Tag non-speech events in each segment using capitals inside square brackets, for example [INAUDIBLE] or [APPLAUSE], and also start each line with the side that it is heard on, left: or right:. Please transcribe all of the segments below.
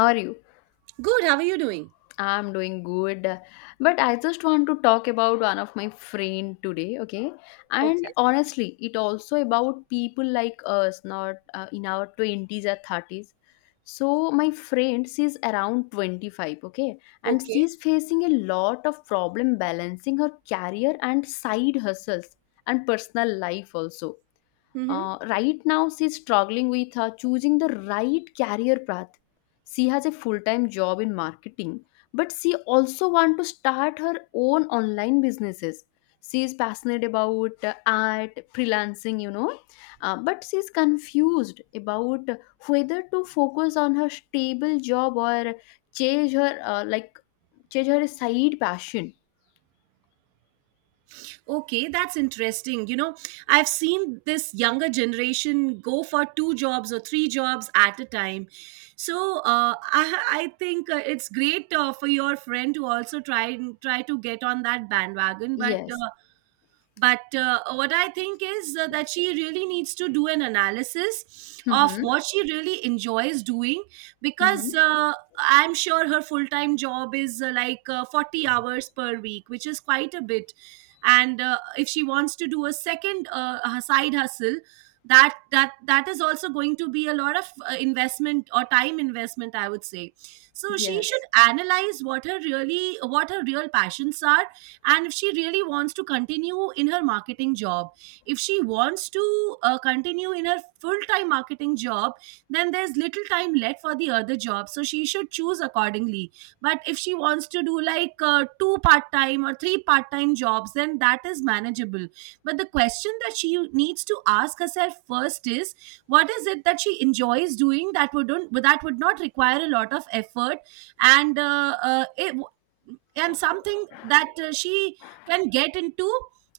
left: How are you?
right: Good. How are you doing?
left: I'm doing good. But I just want to talk about one of my friend today, okay? And
right: Okay.
left: honestly, it also about people like us, not in our 20s or 30s. So my friend, she's around 25, okay? And
right: Okay.
left: she's facing a lot of problem balancing her career and side hustles and personal life also
right: Hmm.
left: right now, she's struggling with choosing the right career path. She has a full-time job in marketing, but she also wants to start her own online businesses. She is passionate about art, freelancing, you know, but she's confused about whether to focus on her stable job or change her like change her side passion.
right: Okay, that's interesting. I've seen this younger generation go for two jobs or three jobs at a time. So I think it's great for your friend to also try and try to get on that bandwagon.
left: Yes.
right: But What I think is that she really needs to do an analysis of
left: Mm-hmm.
right: what she really enjoys doing
left: Mm-hmm.
right: because I'm sure her full time job is 40 hours per week, which is quite a bit. And if she wants to do a second side hustle, that is also going to be a lot of investment or time investment, I would say. So she should
left: Yes.
right: analyze what her real passions are. And if she really wants to continue in her marketing job, if she wants to continue in her full-time marketing job, then there's little time left for the other job, so she should choose accordingly. But if she wants to do like two part-time or three part-time jobs, then that is manageable. But the question that she needs to ask herself first is what is it that she enjoys doing that would not require a lot of effort, and and something that she can get into,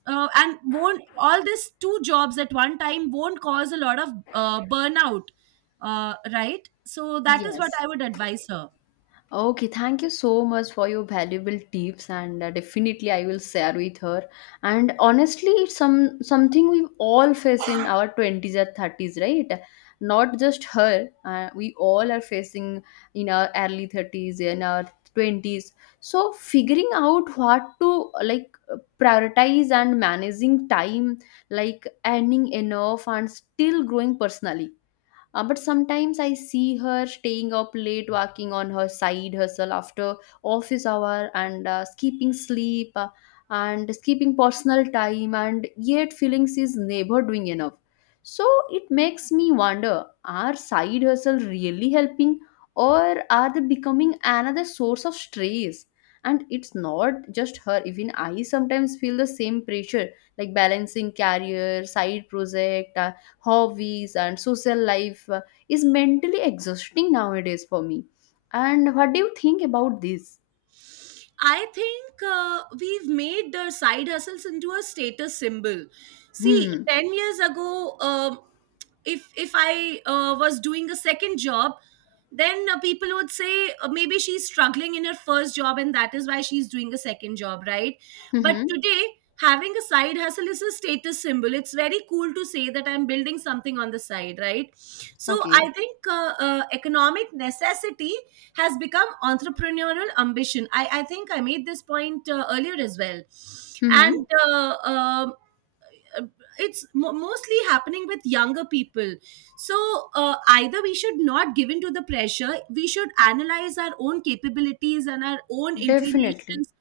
right: and won't all these two jobs at one time won't cause a lot of burnout. Right, so that is what
left: Yes.
right: I would advise her.
left: Okay, thank you so much for your valuable tips, and definitely I will share with her. And honestly, it's something we all face in our 20s or 30s, right? Not just her. We all are facing in our early 30s, in our 20s. So figuring out what to like prioritize and managing time, like earning enough and still growing personally but sometimes I see her staying up late, working on her side hustle after office hour, and skipping sleep, and skipping personal time, and yet feeling she's never doing enough. So it makes me wonder: are side hustle really helping, or are they becoming another source of stress? And it's not just her. Even I sometimes feel the same pressure, like balancing career, side project, hobbies and social life is mentally exhausting nowadays for me. And what do you think about this?
right: I think we've made the side hustles into a status symbol. See,
left: Hmm.
right: 10 years ago, if I was doing a second job, then people would say maybe she's struggling in her first job and that is why she's doing a second job, right? But
left: Mm-hmm.
right: today, having a side hustle is a status symbol. It's very cool to say that I'm building something on the side, right? So I
left: Okay.
right: think economic necessity has become entrepreneurial ambition. I think I made this point earlier as well.
left: Mm-hmm.
right: And uh, it's mostly happening with younger people. So either we should not give in to the pressure, we should analyze our own capabilities and our own
left: Definitely.
right: inclinations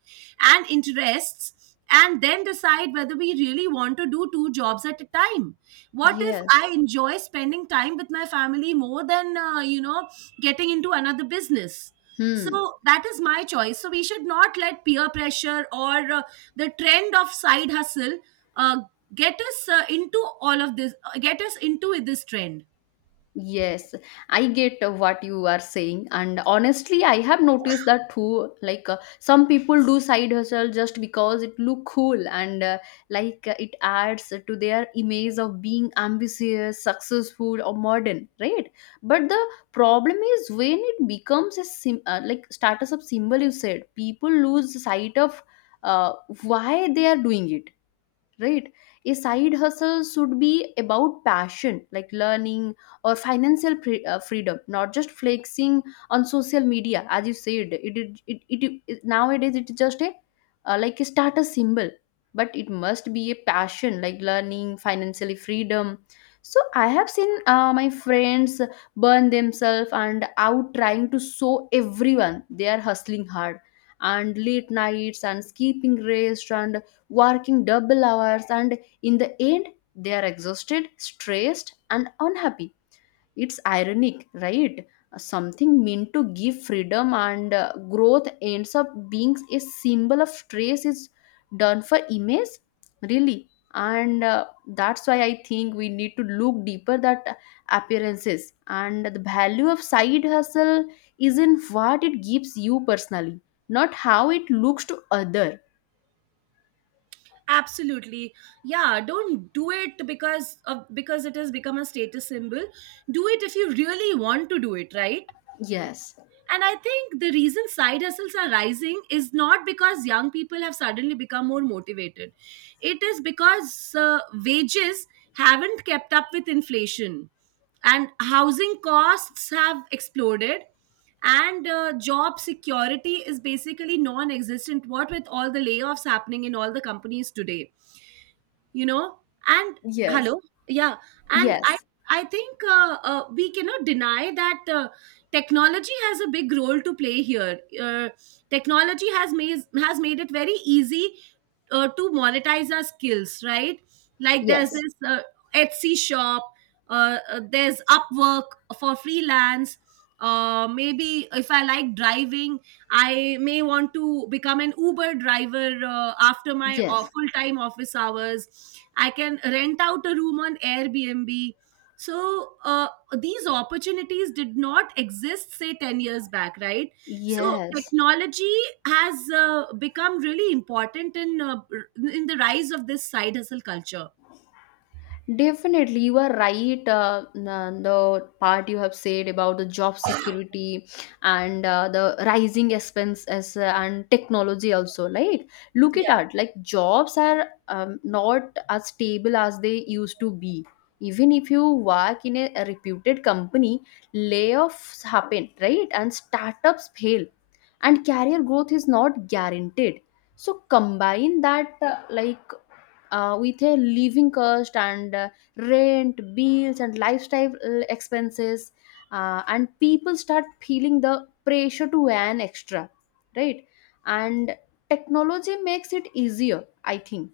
right: and interests. And then decide whether we really want to do two jobs at a time. What if
left: Yes.
right: I enjoy spending time with my family more than, getting into another business?
left: Hmm.
right: So that is my choice. So we should not let peer pressure or the trend of side hustle uh, get us into all of this, get us into this trend.
left: Yes, I get what you are saying, and honestly, I have noticed that too. Like some people do side hustle just because it look cool and it adds to their image of being ambitious, successful, or modern, right? But the problem is when it becomes a sim like status of symbol. You said people lose sight of uh, why they are doing it, right? A side hustle should be about passion, like learning or financial freedom, not just flexing on social media. As you said, it nowadays it's just a like a status symbol, but it must be a passion like learning financially freedom. So I have seen my friends burn themselves and out trying to show everyone they are hustling hard, and late nights and skipping rest and working double hours, and in the end, they are exhausted, stressed, and unhappy. It's ironic, right? Something meant to give freedom and growth ends up being a symbol of stress is done for image, really. And that's why I think we need to look deeper that appearances, and the value of side hustle is in what it gives you personally, not how it looks to other.
right: Absolutely. Yeah, don't do it because it has become a status symbol. Do it if you really want to do it, right?
left: Yes.
right: And I think the reason side hustles are rising is not because young people have suddenly become more motivated. It is because wages haven't kept up with inflation, and housing costs have exploded, and job security is basically non-existent, what with all the layoffs happening in all the companies today, you know. And yeah, hello.
left: Yes.
right: Yeah, and i
left: Yes,
right: i think we cannot deny that technology has a big role to play here. uh, Technology has made it very easy to monetize our skills, right? Like there's
left: yes,
right: this Etsy shop, there's Upwork for freelance. Maybe if I like driving, I may want to become an Uber driver after my
left: yes,
right: full time office hours. I can rent out a room on Airbnb. So, these opportunities did not exist, say, 10 years back, right? So,
left: yes.
right: technology has become really important in the rise of this side hustle culture.
left: Definitely, you are right. The part you have said about the job security and the rising expenses and technology also. Like, look at that. Like, jobs are not as stable as they used to be. Even if you work in a reputed company, layoffs happen, right? And startups fail, and career growth is not guaranteed. So combine that, with a living cost and rent, bills, and lifestyle expenses, and people start feeling the pressure to earn extra, right? And technology makes it easier, I think,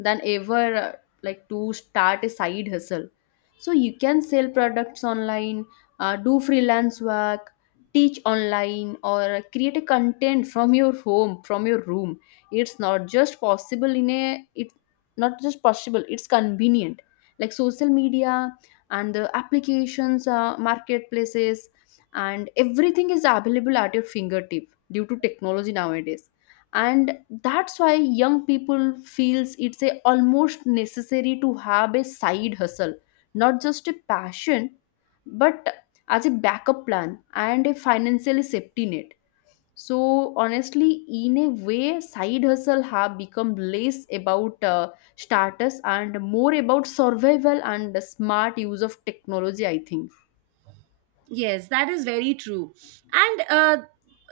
left: than ever like to start a side hustle, so you can sell products online, do freelance work, teach online, or create a content from your home from your room. It's not just possible in a it's not just possible, it's convenient, like social media and the applications, marketplaces, and everything is available at your fingertip due to technology nowadays. And that's why young people feels it's a almost necessary to have a side hustle, not just a passion, but as a backup plan and a financial safety net. So honestly, in a way side hustle have become less about status and more about survival and the smart use of technology, I think.
right: Yes, that is very true. And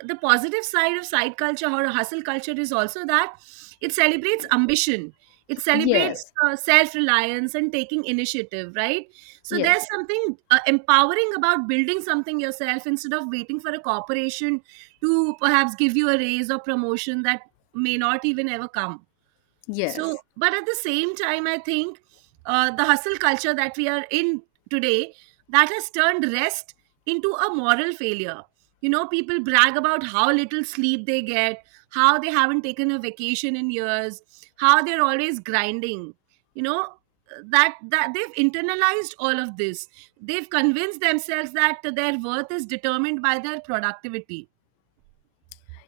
right: the positive side of side culture or hustle culture is also that it celebrates ambition, it celebrates
left: Yes.
right: self reliance and taking initiative, right? So
left: Yes.
right: there's something empowering about building something yourself instead of waiting for a corporation to perhaps give you a raise or promotion that may not even ever come. So
left: Yes.
right: but at the same time, I think the hustle culture that we are in today, that has turned rest into a moral failure. You know, people brag about how little sleep they get, how they haven't taken a vacation in years, how they're always grinding. You know, that they've internalized all of this. They've convinced themselves that their worth is determined by their productivity.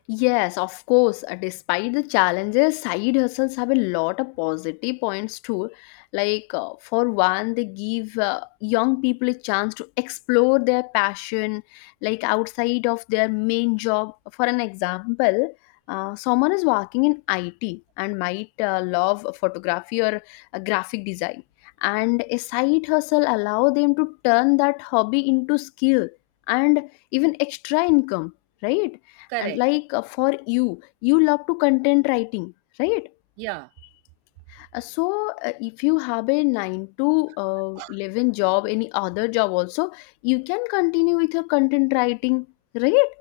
left: Yes, of course. Despite the challenges, side hustles have a lot of positive points too. Like, for one, they give young people a chance to explore their passion, like outside of their main job. For an example, someone is working in IT and might love photography or graphic design. And a side hustle allow them to turn that hobby into skill and even extra income, right? And
right: Correct.
left: like for you love to content writing, right?
right: Yeah.
left: So if you have a 9 to uh, 11 job any other job also, you can continue with your content writing, right?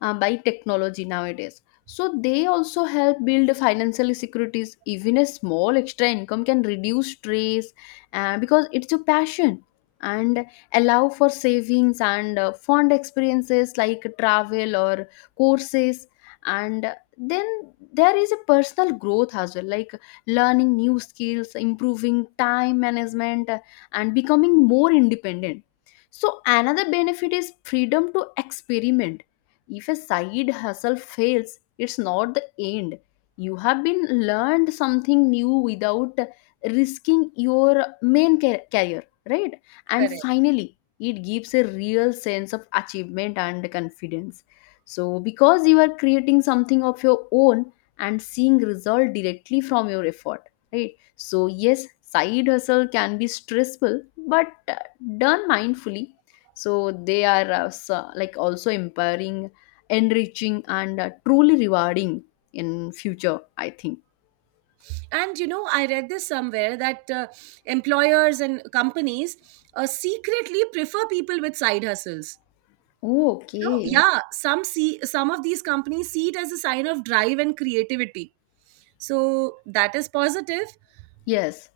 left: By technology nowadays. So they also help build financial securities. Even a small extra income can reduce stress because it's your passion, and allow for savings and fond experiences like travel or courses. And then there is a personal growth as well, like learning new skills, improving time management, and becoming more independent. So another benefit is freedom to experiment. If a side hustle fails, it's not the end. You have been learned something new without risking your main career, right? And
right: Correct.
left: finally, it gives a real sense of achievement and confidence, so because you are creating something of your own and seeing result directly from your effort, right? So yes, side hustle can be stressful, but done mindfully, so they are like also empowering, enriching, and truly rewarding in future, I think.
right: And you know, I read this somewhere that employers and companies secretly prefer people with side hustles.
left: Oh,
right: You know,
left: okay.
right: yeah, some of these companies see it as a sign of drive and creativity. So that is positive, positive.
left: Yes,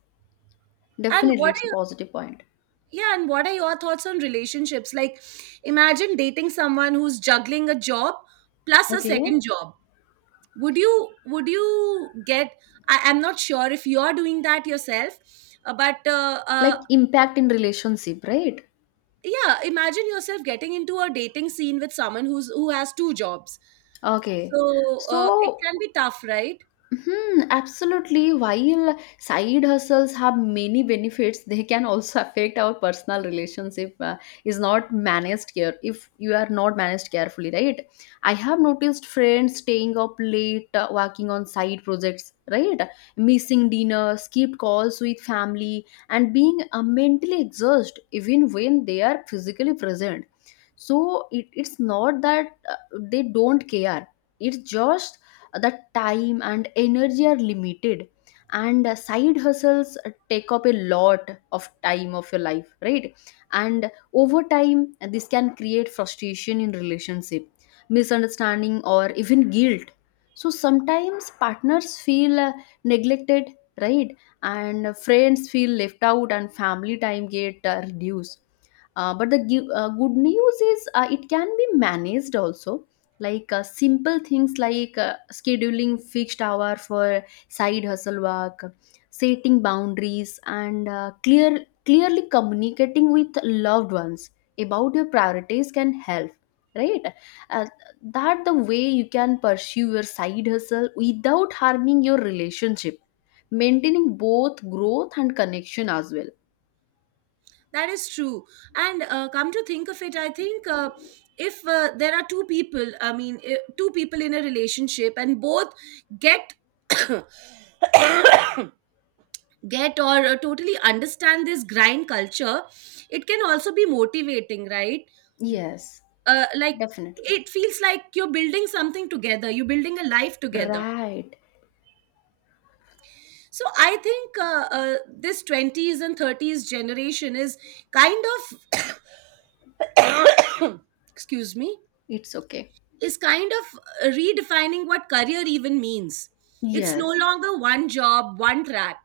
right: And
left: definitely
right: what
left: it's a
right: are
left: positive point.
right: your, yeah, and what are your thoughts on relationships? Like, imagine dating someone who's juggling a job plus a
left: Okay.
right: second job. Would you get, I'm not sure if you're doing that yourself, but
left: Like impact in relationship, right?
right: yeah, imagine yourself getting into a dating scene with someone who has two jobs.
left: Okay,
right: So it can
left: so
right: be tough, right?
left: hmm, absolutely. While side hustles have many benefits, they can also affect our personal relations if is not managed care. If you are not managed carefully, right? I have noticed friends staying up late, working on side projects, right? Missing dinner, skipped calls with family, and being mentally exhausted even when they are physically present. So it's not that they don't care. It's just that time and energy are limited, and side hustles take up a lot of time of your life, right? And over time this can create frustration in relationship, misunderstanding, or even guilt. So sometimes partners feel neglected, right? And friends feel left out, and family time get reduced. But the good news is it can be managed also, like simple things like scheduling fixed hour for side hustle work, setting boundaries, and clearly communicating with loved ones about your priorities can help, right? uh, that the way you can pursue your side hustle without harming your relationship, maintaining both growth and connection as well.
right: That is true. And come to think of it, I think if there are two people in a relationship and both get [COUGHS] [CLEARS THROAT] get or totally understand this grind culture, it can also be motivating, right?
left: Yes.
right: Like
left: Definitely.
right: it feels like you're building something together, you're building a life together.
left: Right.
right: So I think this 20s and 30s generation is kind of, [COUGHS] excuse me,
left: It's okay.
right: is kind of redefining what career even means. It's no
left: Yes.
right: longer one job, one track.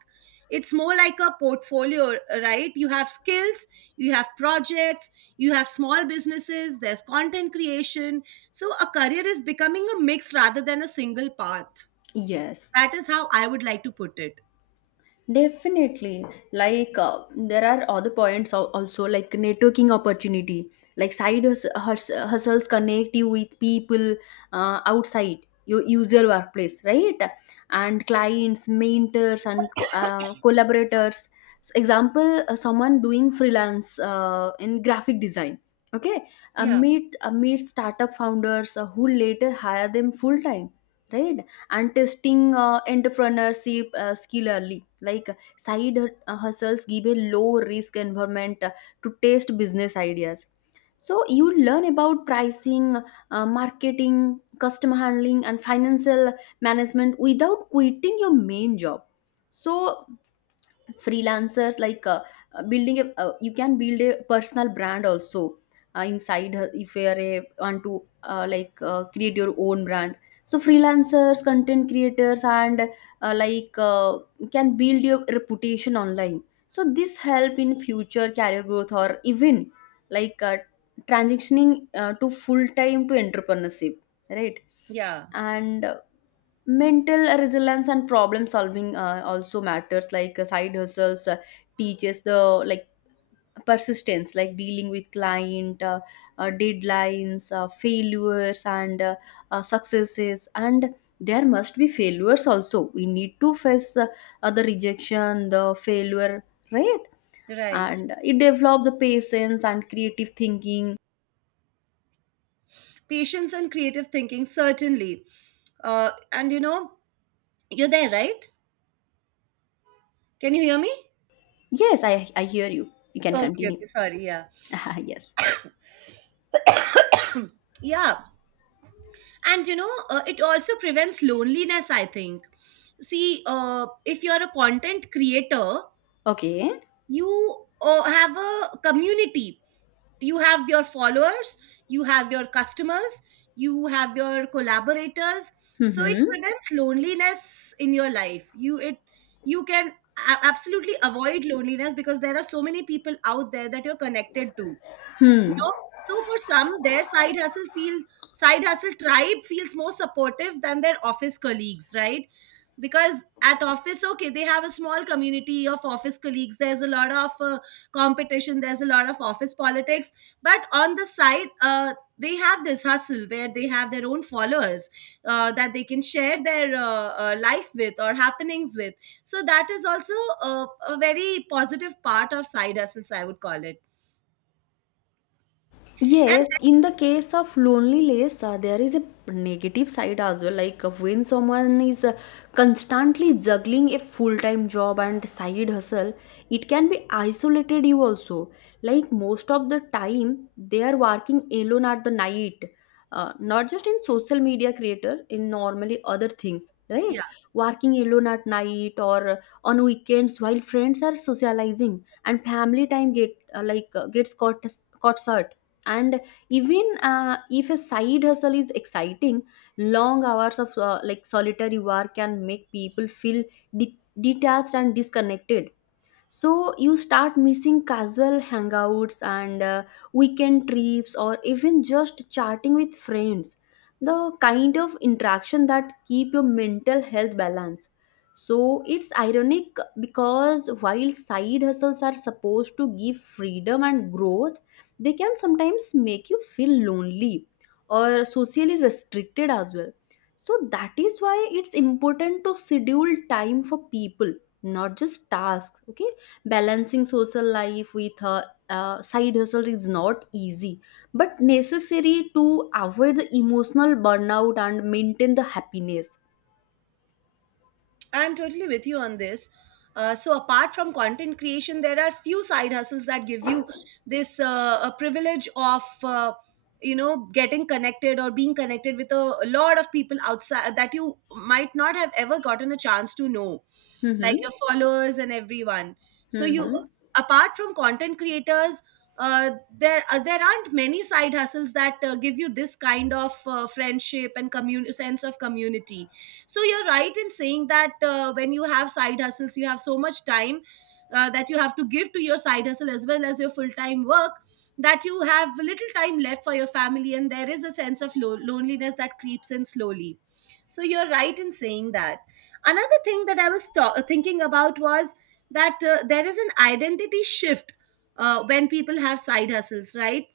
right: It's more like a portfolio, right? You have skills, you have projects, you have small businesses, there's content creation. So a career is becoming a mix rather than a single path.
left: Yes.
right: That is how I would like to put it.
left: Definitely. Like, there are other points also, like networking opportunity, like side hustles connect you with people outside your user workplace, right? And clients, mentors, and collaborators. So example, someone doing freelance in graphic design. Okay,
right: Yeah,
left: meet startup founders who later hire them full time, right? And testing entrepreneurship skill early. Like side hustles give a low risk environment to test business ideas. So you learn about pricing, marketing, customer handling, and financial management without quitting your main job. So freelancers like building a you can build a personal brand also inside if you are a want to create your own brand. So freelancers, content creators, and uh, like uh, can build your reputation online. So this help in future career growth or even like transitioning to full time to entrepreneurship, right?
right: yeah,
left: And mental resilience and problem solving also matters, like side hustles teaches the like persistence, like dealing with client deadlines, failures, and successes. And there must be failures also we need to face the rejection the failure, right?
right: right.
left: And it develop the patience and creative thinking.
right: Patience and creative thinking, certainly. And you know, you're there, right? Can you hear me?
left: Yes, I hear you, you can
right: Okay,
left: continue.
right: okay, sorry. Yeah.
left: [LAUGHS] Yes.
right: Yeah. And you know, it also prevents loneliness, I think. See, if you're a content creator,
left: Okay.
right: you have a community, you have your followers, you have your customers, you have your collaborators. So it
left: Mm-hmm.
right: prevents loneliness in your life. You can absolutely avoid loneliness because there are so many people out there that you're connected to, you
left: Hmm.
right: know. So for some, their side hustle tribe feels more supportive than their office colleagues, right? Because at office, okay, they have a small community of office colleagues, there's a lot of competition, there's a lot of office politics. But on the side, they have this hustle where they have their own followers that they can share their life with, or happenings with. So that is also a very positive part of side hustles, I would call it. and then,
left: Yes, in the case of loneliness, there is a negative side as well. Like when someone is constantly juggling a full time job and side hustle, it can be isolated you also. Like most of the time, they are working alone at the night, not just in social media creator, in normally other things, right?
right: yeah.
left: Working alone at night or on weekends while friends are socializing and family time get gets caught short, and even if a side hustle is exciting, long hours of solitary work can make people feel detached and disconnected. So you start missing casual hangouts and weekend trips, or even just chatting with friends, the kind of interaction that keep your mental health balanced. So it's ironic, because while side hustles are supposed to give freedom and growth, they can sometimes make you feel lonely or socially restricted as well. So that is why it's important to schedule time for people, not just tasks. Okay, balancing social life with a side hustle is not easy, but necessary to avoid the emotional burnout and maintain the happiness.
right: I'm totally with you on this. So apart from content creation, there are few side hustles that give you this a privilege of getting connected or being connected with a lot of people outside that you might not have ever gotten a chance to know, like
left: Mm-hmm.
right: your followers and everyone. So you
left: Mm-hmm.
right: Apart from content creators, uh, there aren't many side hustles that give you this kind of friendship and sense of community. So you're right in saying that when you have side hustles, you have so much time that you have to give to your side hustle as well as your full-time work, that you have little time left for your family, and there is a sense of loneliness that creeps in slowly. So you're right in saying that. Another thing that I was thinking about was that there is an identity shift when people have side hustles, right?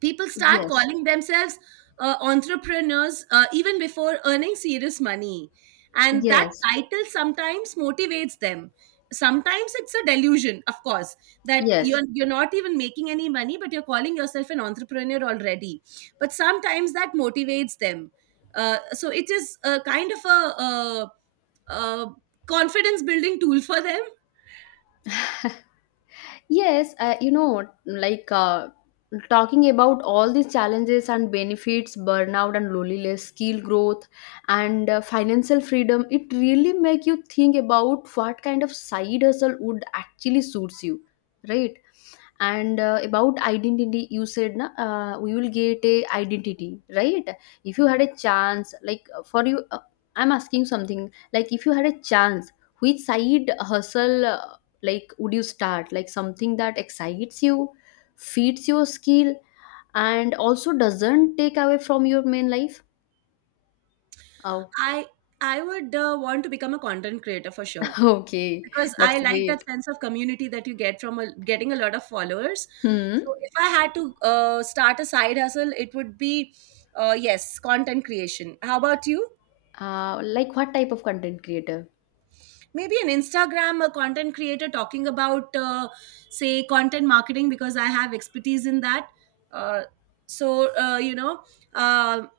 right: People start
left: Yes.
right: calling themselves entrepreneurs even before earning serious money, and that
left: Yes.
right: title sometimes motivates them. Sometimes it's a delusion, of course, that
left: Yes.
right: you're not even making any money but you're calling yourself an entrepreneur already. But sometimes that motivates them. So it is a kind of a, uh uh confidence building tool for them.
left: Yes, talking about all these challenges and benefits, burnout and loneliness, skill growth, and financial freedom, it really make you think about what kind of side hustle would actually suits you, right? And about identity, you said na, we will get a identity, right? If you had a chance, for you, I'm asking something, like if you had a chance, which side hustle would you start, like something that excites you, feeds your skill, and also doesn't take away from your main life? Oh.
right: i I would want to become a content creator for sure,
left: [LAUGHS] okay.
right: because I
left: That's
right: like that
left: great.
right: sense of community that you get from getting a lot of followers. So
left: Hmm.
right: if I had to start a side hustle, it would be, yes, content creation. How about you?
left: Like what type of content creator?
right: Maybe an Instagram a content creator talking about say content marketing, because I have expertise in that. Uh, so uh, you know, um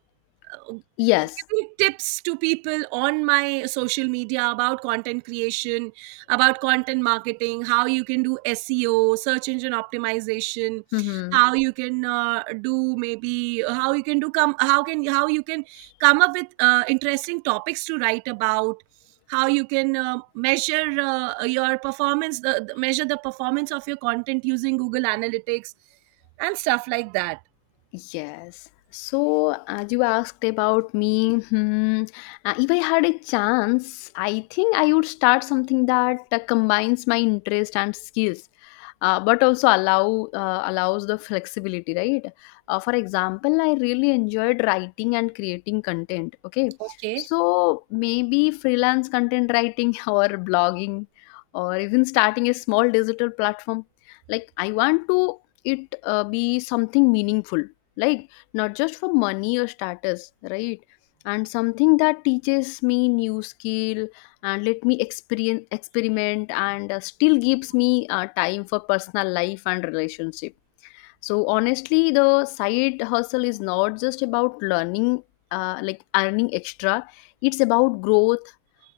right: uh,
left: Yes.
right: Giving tips to people on my social media about content creation, about content marketing, how you can do SEO, search engine optimization,
left: Hmm.
right: how you can do maybe how you can do come how can how you can come up with interesting topics to write about, how you can measure your performance measure the performance of your content using Google Analytics and stuff like that.
left: Yes. So, as you asked about me, hmm, if I had a chance, I think I would start something that combines my interest and skills, but also allows the flexibility, right? For example, I really enjoyed writing and creating content. Okay,
right: Okay.
left: so maybe freelance content writing [LAUGHS] or blogging, or even starting a small digital platform. Like I want to it be something meaningful, like not just for money or status, right? And something that teaches me new skill, and let me experience experiment, and still gives me time for personal life and relationship. So honestly the side hustle is not just about learning, like earning extra. It's about growth,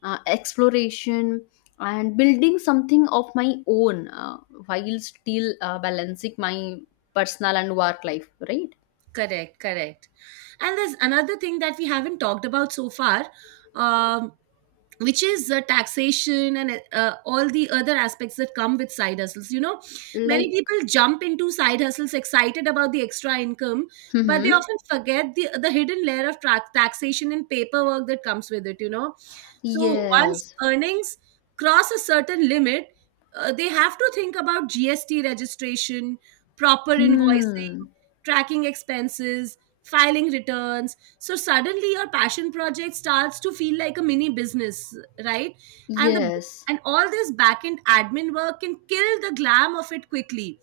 left: exploration, and building something of my own, while still balancing my personal and work life, right?
right: Correct, correct. And there's another thing that we haven't talked about so far. Um, which is taxation and all the other aspects that come with side hustles. Many
left: Like,
right: people jump into side hustles excited about the extra income, but they
left: hmm.
right: often forget the hidden layer of taxation and paperwork that comes with it. So once
left: Yes.
right: earnings cross a certain limit, they have to think about GST registration, proper invoicing,
left: Hmm.
right: tracking expenses, filing returns. So suddenly your passion project starts to feel like a mini business, right? And the,
left: Yes.
right: and all this back end admin work can kill the glam of it quickly.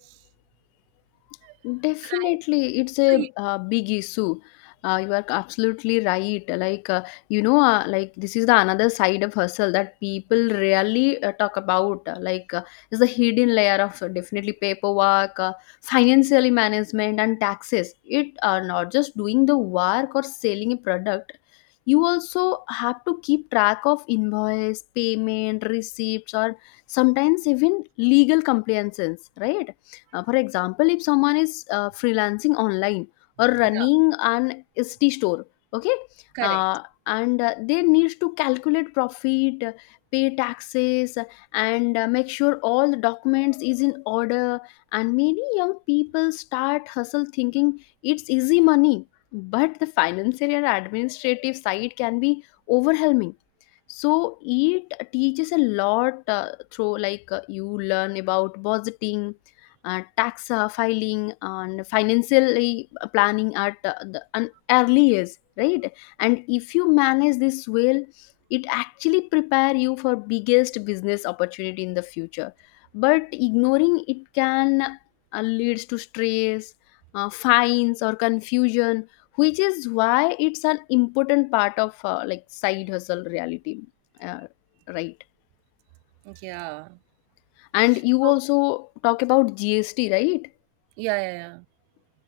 right: Right.
left: Definitely, it's
right: So you.
left: a big issue. You are absolutely right. This is the another side of hustle that people rarely talk about. Is the hidden layer of definitely paperwork, financial management, and taxes. It are not just doing the work or selling a product. You also have to keep track of invoice, payment, receipts, or sometimes even legal compliances, right? For example, if someone is freelancing online or
right: Yeah,
left: running an ST store. Okay.
right: correct.
left: uh, and They need to calculate profit, pay taxes, and make sure all the documents is in order. And many young people start hustle thinking it's easy money, but the financial and administrative side can be overwhelming. So it teaches a lot, through like you learn about budgeting, tax filing, and financially planning at an early years, right? And if you manage this well, it actually prepare you for biggest business opportunity in the future. But ignoring it can leads to stress, fines, or confusion, which is why it's an important part of side hustle reality, uh, right?
right: Yeah.
left: And you also talk about GST, right?
right: Yeah, yeah, yeah.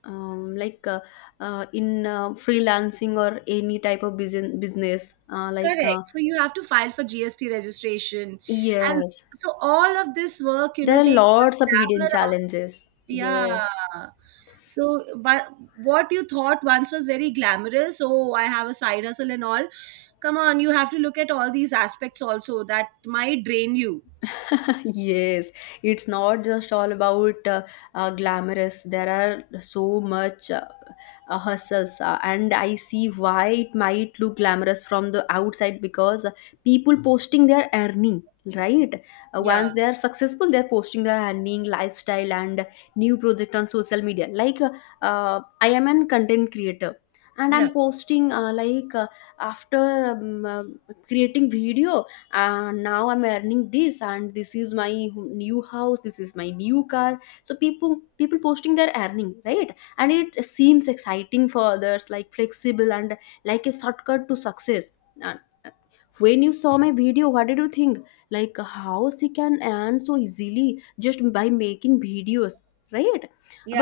left: like in freelancing or any type of business
right: Correct. So you have to file for GST registration, and
left: yes,
right: so all of this work you
left: there
right: know
left: are
right: takes
left: lots
right: the
left: of hidden
right: glamour out.
left: challenges, yes.
right: Yeah. So but what you thought once was very glamorous, oh, I have a side hustle and all, come on, you have to look at all these aspects also that might drain you.
left: [LAUGHS] yes. It's not just all about glamorous, there are so much herself, and I see why it might look glamorous from the outside, because people posting their earning, right?
right: Yeah.
left: Once they are successful, they're posting their earning, lifestyle, and new project on social media, like I am an content creator, and
right: Yeah.
left: I'm posting after um, uh, creating video, now I'm earning this, and this is my new house, this is my new car. So people posting their earning, right? And it seems exciting for others, like flexible and like a shortcut to success. And when you saw my video, what did you think, like how she can earn so easily just by making videos, right?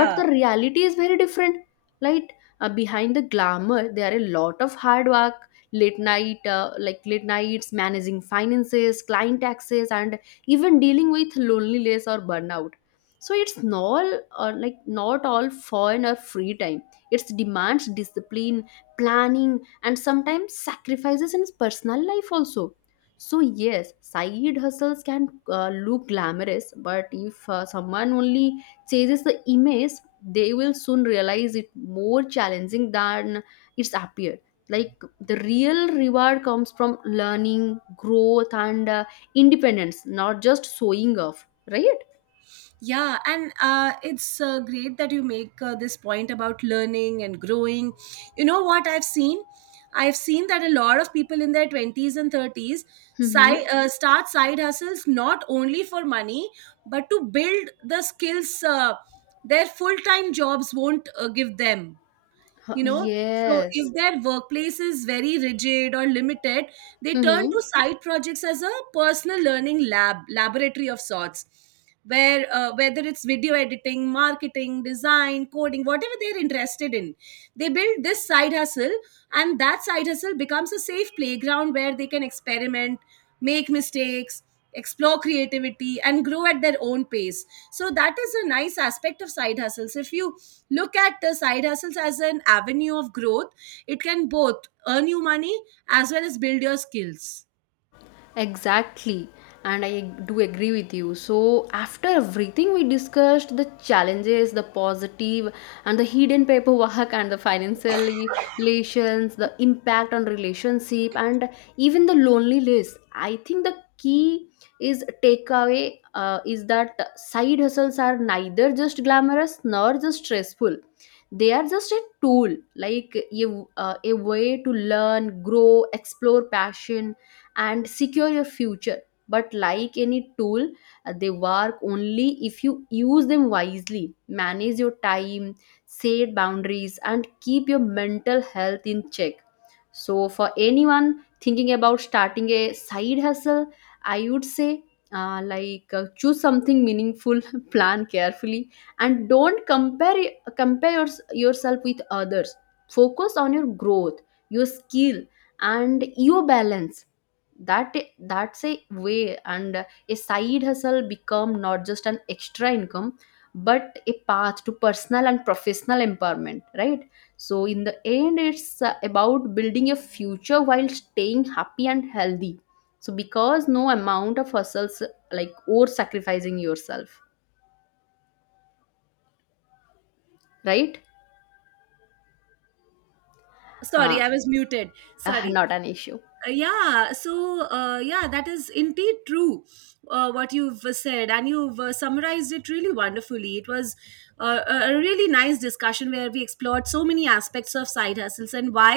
left: But the reality is very different. like Behind the glamour there are a lot of hard work, late nights, managing finances, client, taxes, and even dealing with loneliness or burnout. So it's not, or like, not all fun or free time. It demands discipline, planning, and sometimes sacrifices in personal life also. So yes, side hustles can look glamorous, but if someone only chases the image, they will soon realize it more challenging than it's appeared. Like the real reward comes from learning, growth, and independence, not just showing off, right?
right: Yeah, and it's great that you make this point about learning and growing. You know what I've seen, I've seen that a lot of people in their 20s and 30s
left: Mm-hmm.
right: start side hustles not only for money, but to build the skills their full-time jobs won't give them
left: Huh,
right: you know So if
left: yes.
right: their workplace is very rigid or limited, they turn
left: Hmm.
right: to side projects as a personal learning laboratory of sorts, where whether it's video editing, marketing, design, coding, whatever they're interested in, they build this side hustle, and that side hustle becomes a safe playground where they can experiment, make mistakes, explore creativity and grow at their own pace. So that is a nice aspect of side hustles. If you look at the side hustles as an avenue of growth, it can both earn you money as well as build your skills.
left: Exactly, and I do agree with you. So, after everything we discussed, the challenges, the positive, and the hidden paperwork, and the financial relations, the impact on relationship, and even the loneliness, I think the key is takeaway is that side hustles are neither just glamorous nor just stressful. They are just a tool, like a way to learn, grow, explore passion, and secure your future. But like any tool, they work only if you use them wisely, manage your time, set boundaries, and keep your mental health in check. So for anyone thinking about starting a side hustle, I would say, choose something meaningful, [LAUGHS] plan carefully, and don't compare yourself with others. Focus on your growth, your skill, and your balance. that that's a way, and a side hustle become not just an extra income, but a path to personal and professional empowerment, right? So in the end it's about building a future while staying happy and healthy. So because no amount of hustles, like or sacrificing yourself, right? Uh,
right: Sorry, I was muted.
left: [LAUGHS]
right: Sorry.
left: not an issue.
right: Yeah, so yeah, that is indeed true, what you've said, and you've summarized it really wonderfully. It was a really nice discussion where we explored so many aspects of side hustles, and why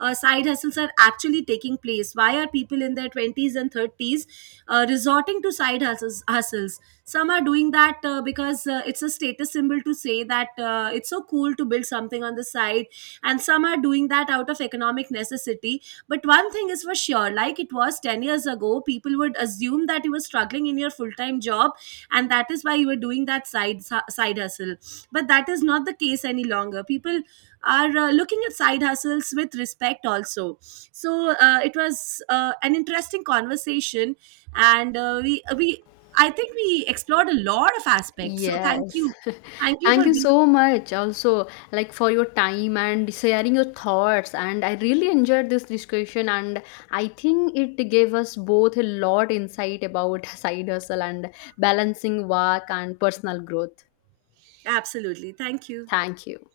right: side hustles are actually taking place, why are people in their 20s and 30s resorting to side hustles. Some are doing that because it's a status symbol to say that it's so cool to build something on the side, and some are doing that out of economic necessity. But one thing is for sure, like it was 10 years ago, people would assume that you were struggling in your full time job, and that is why you were doing that side hustle. But that is not the case any longer. People are looking at side hustles with respect also. So it was an interesting conversation, and I think we explored a lot of aspects. So thank
left: Yes.
right: you. Thank you
left: Thank
right: for
left: you
right: being
left: so much also, like for your time and sharing your thoughts, and I really enjoyed this discussion, and I think it gave us both a lot insight about [LAUGHS] side hustle and balancing work and personal growth.
right: absolutely. Thank you.
left: Thank you.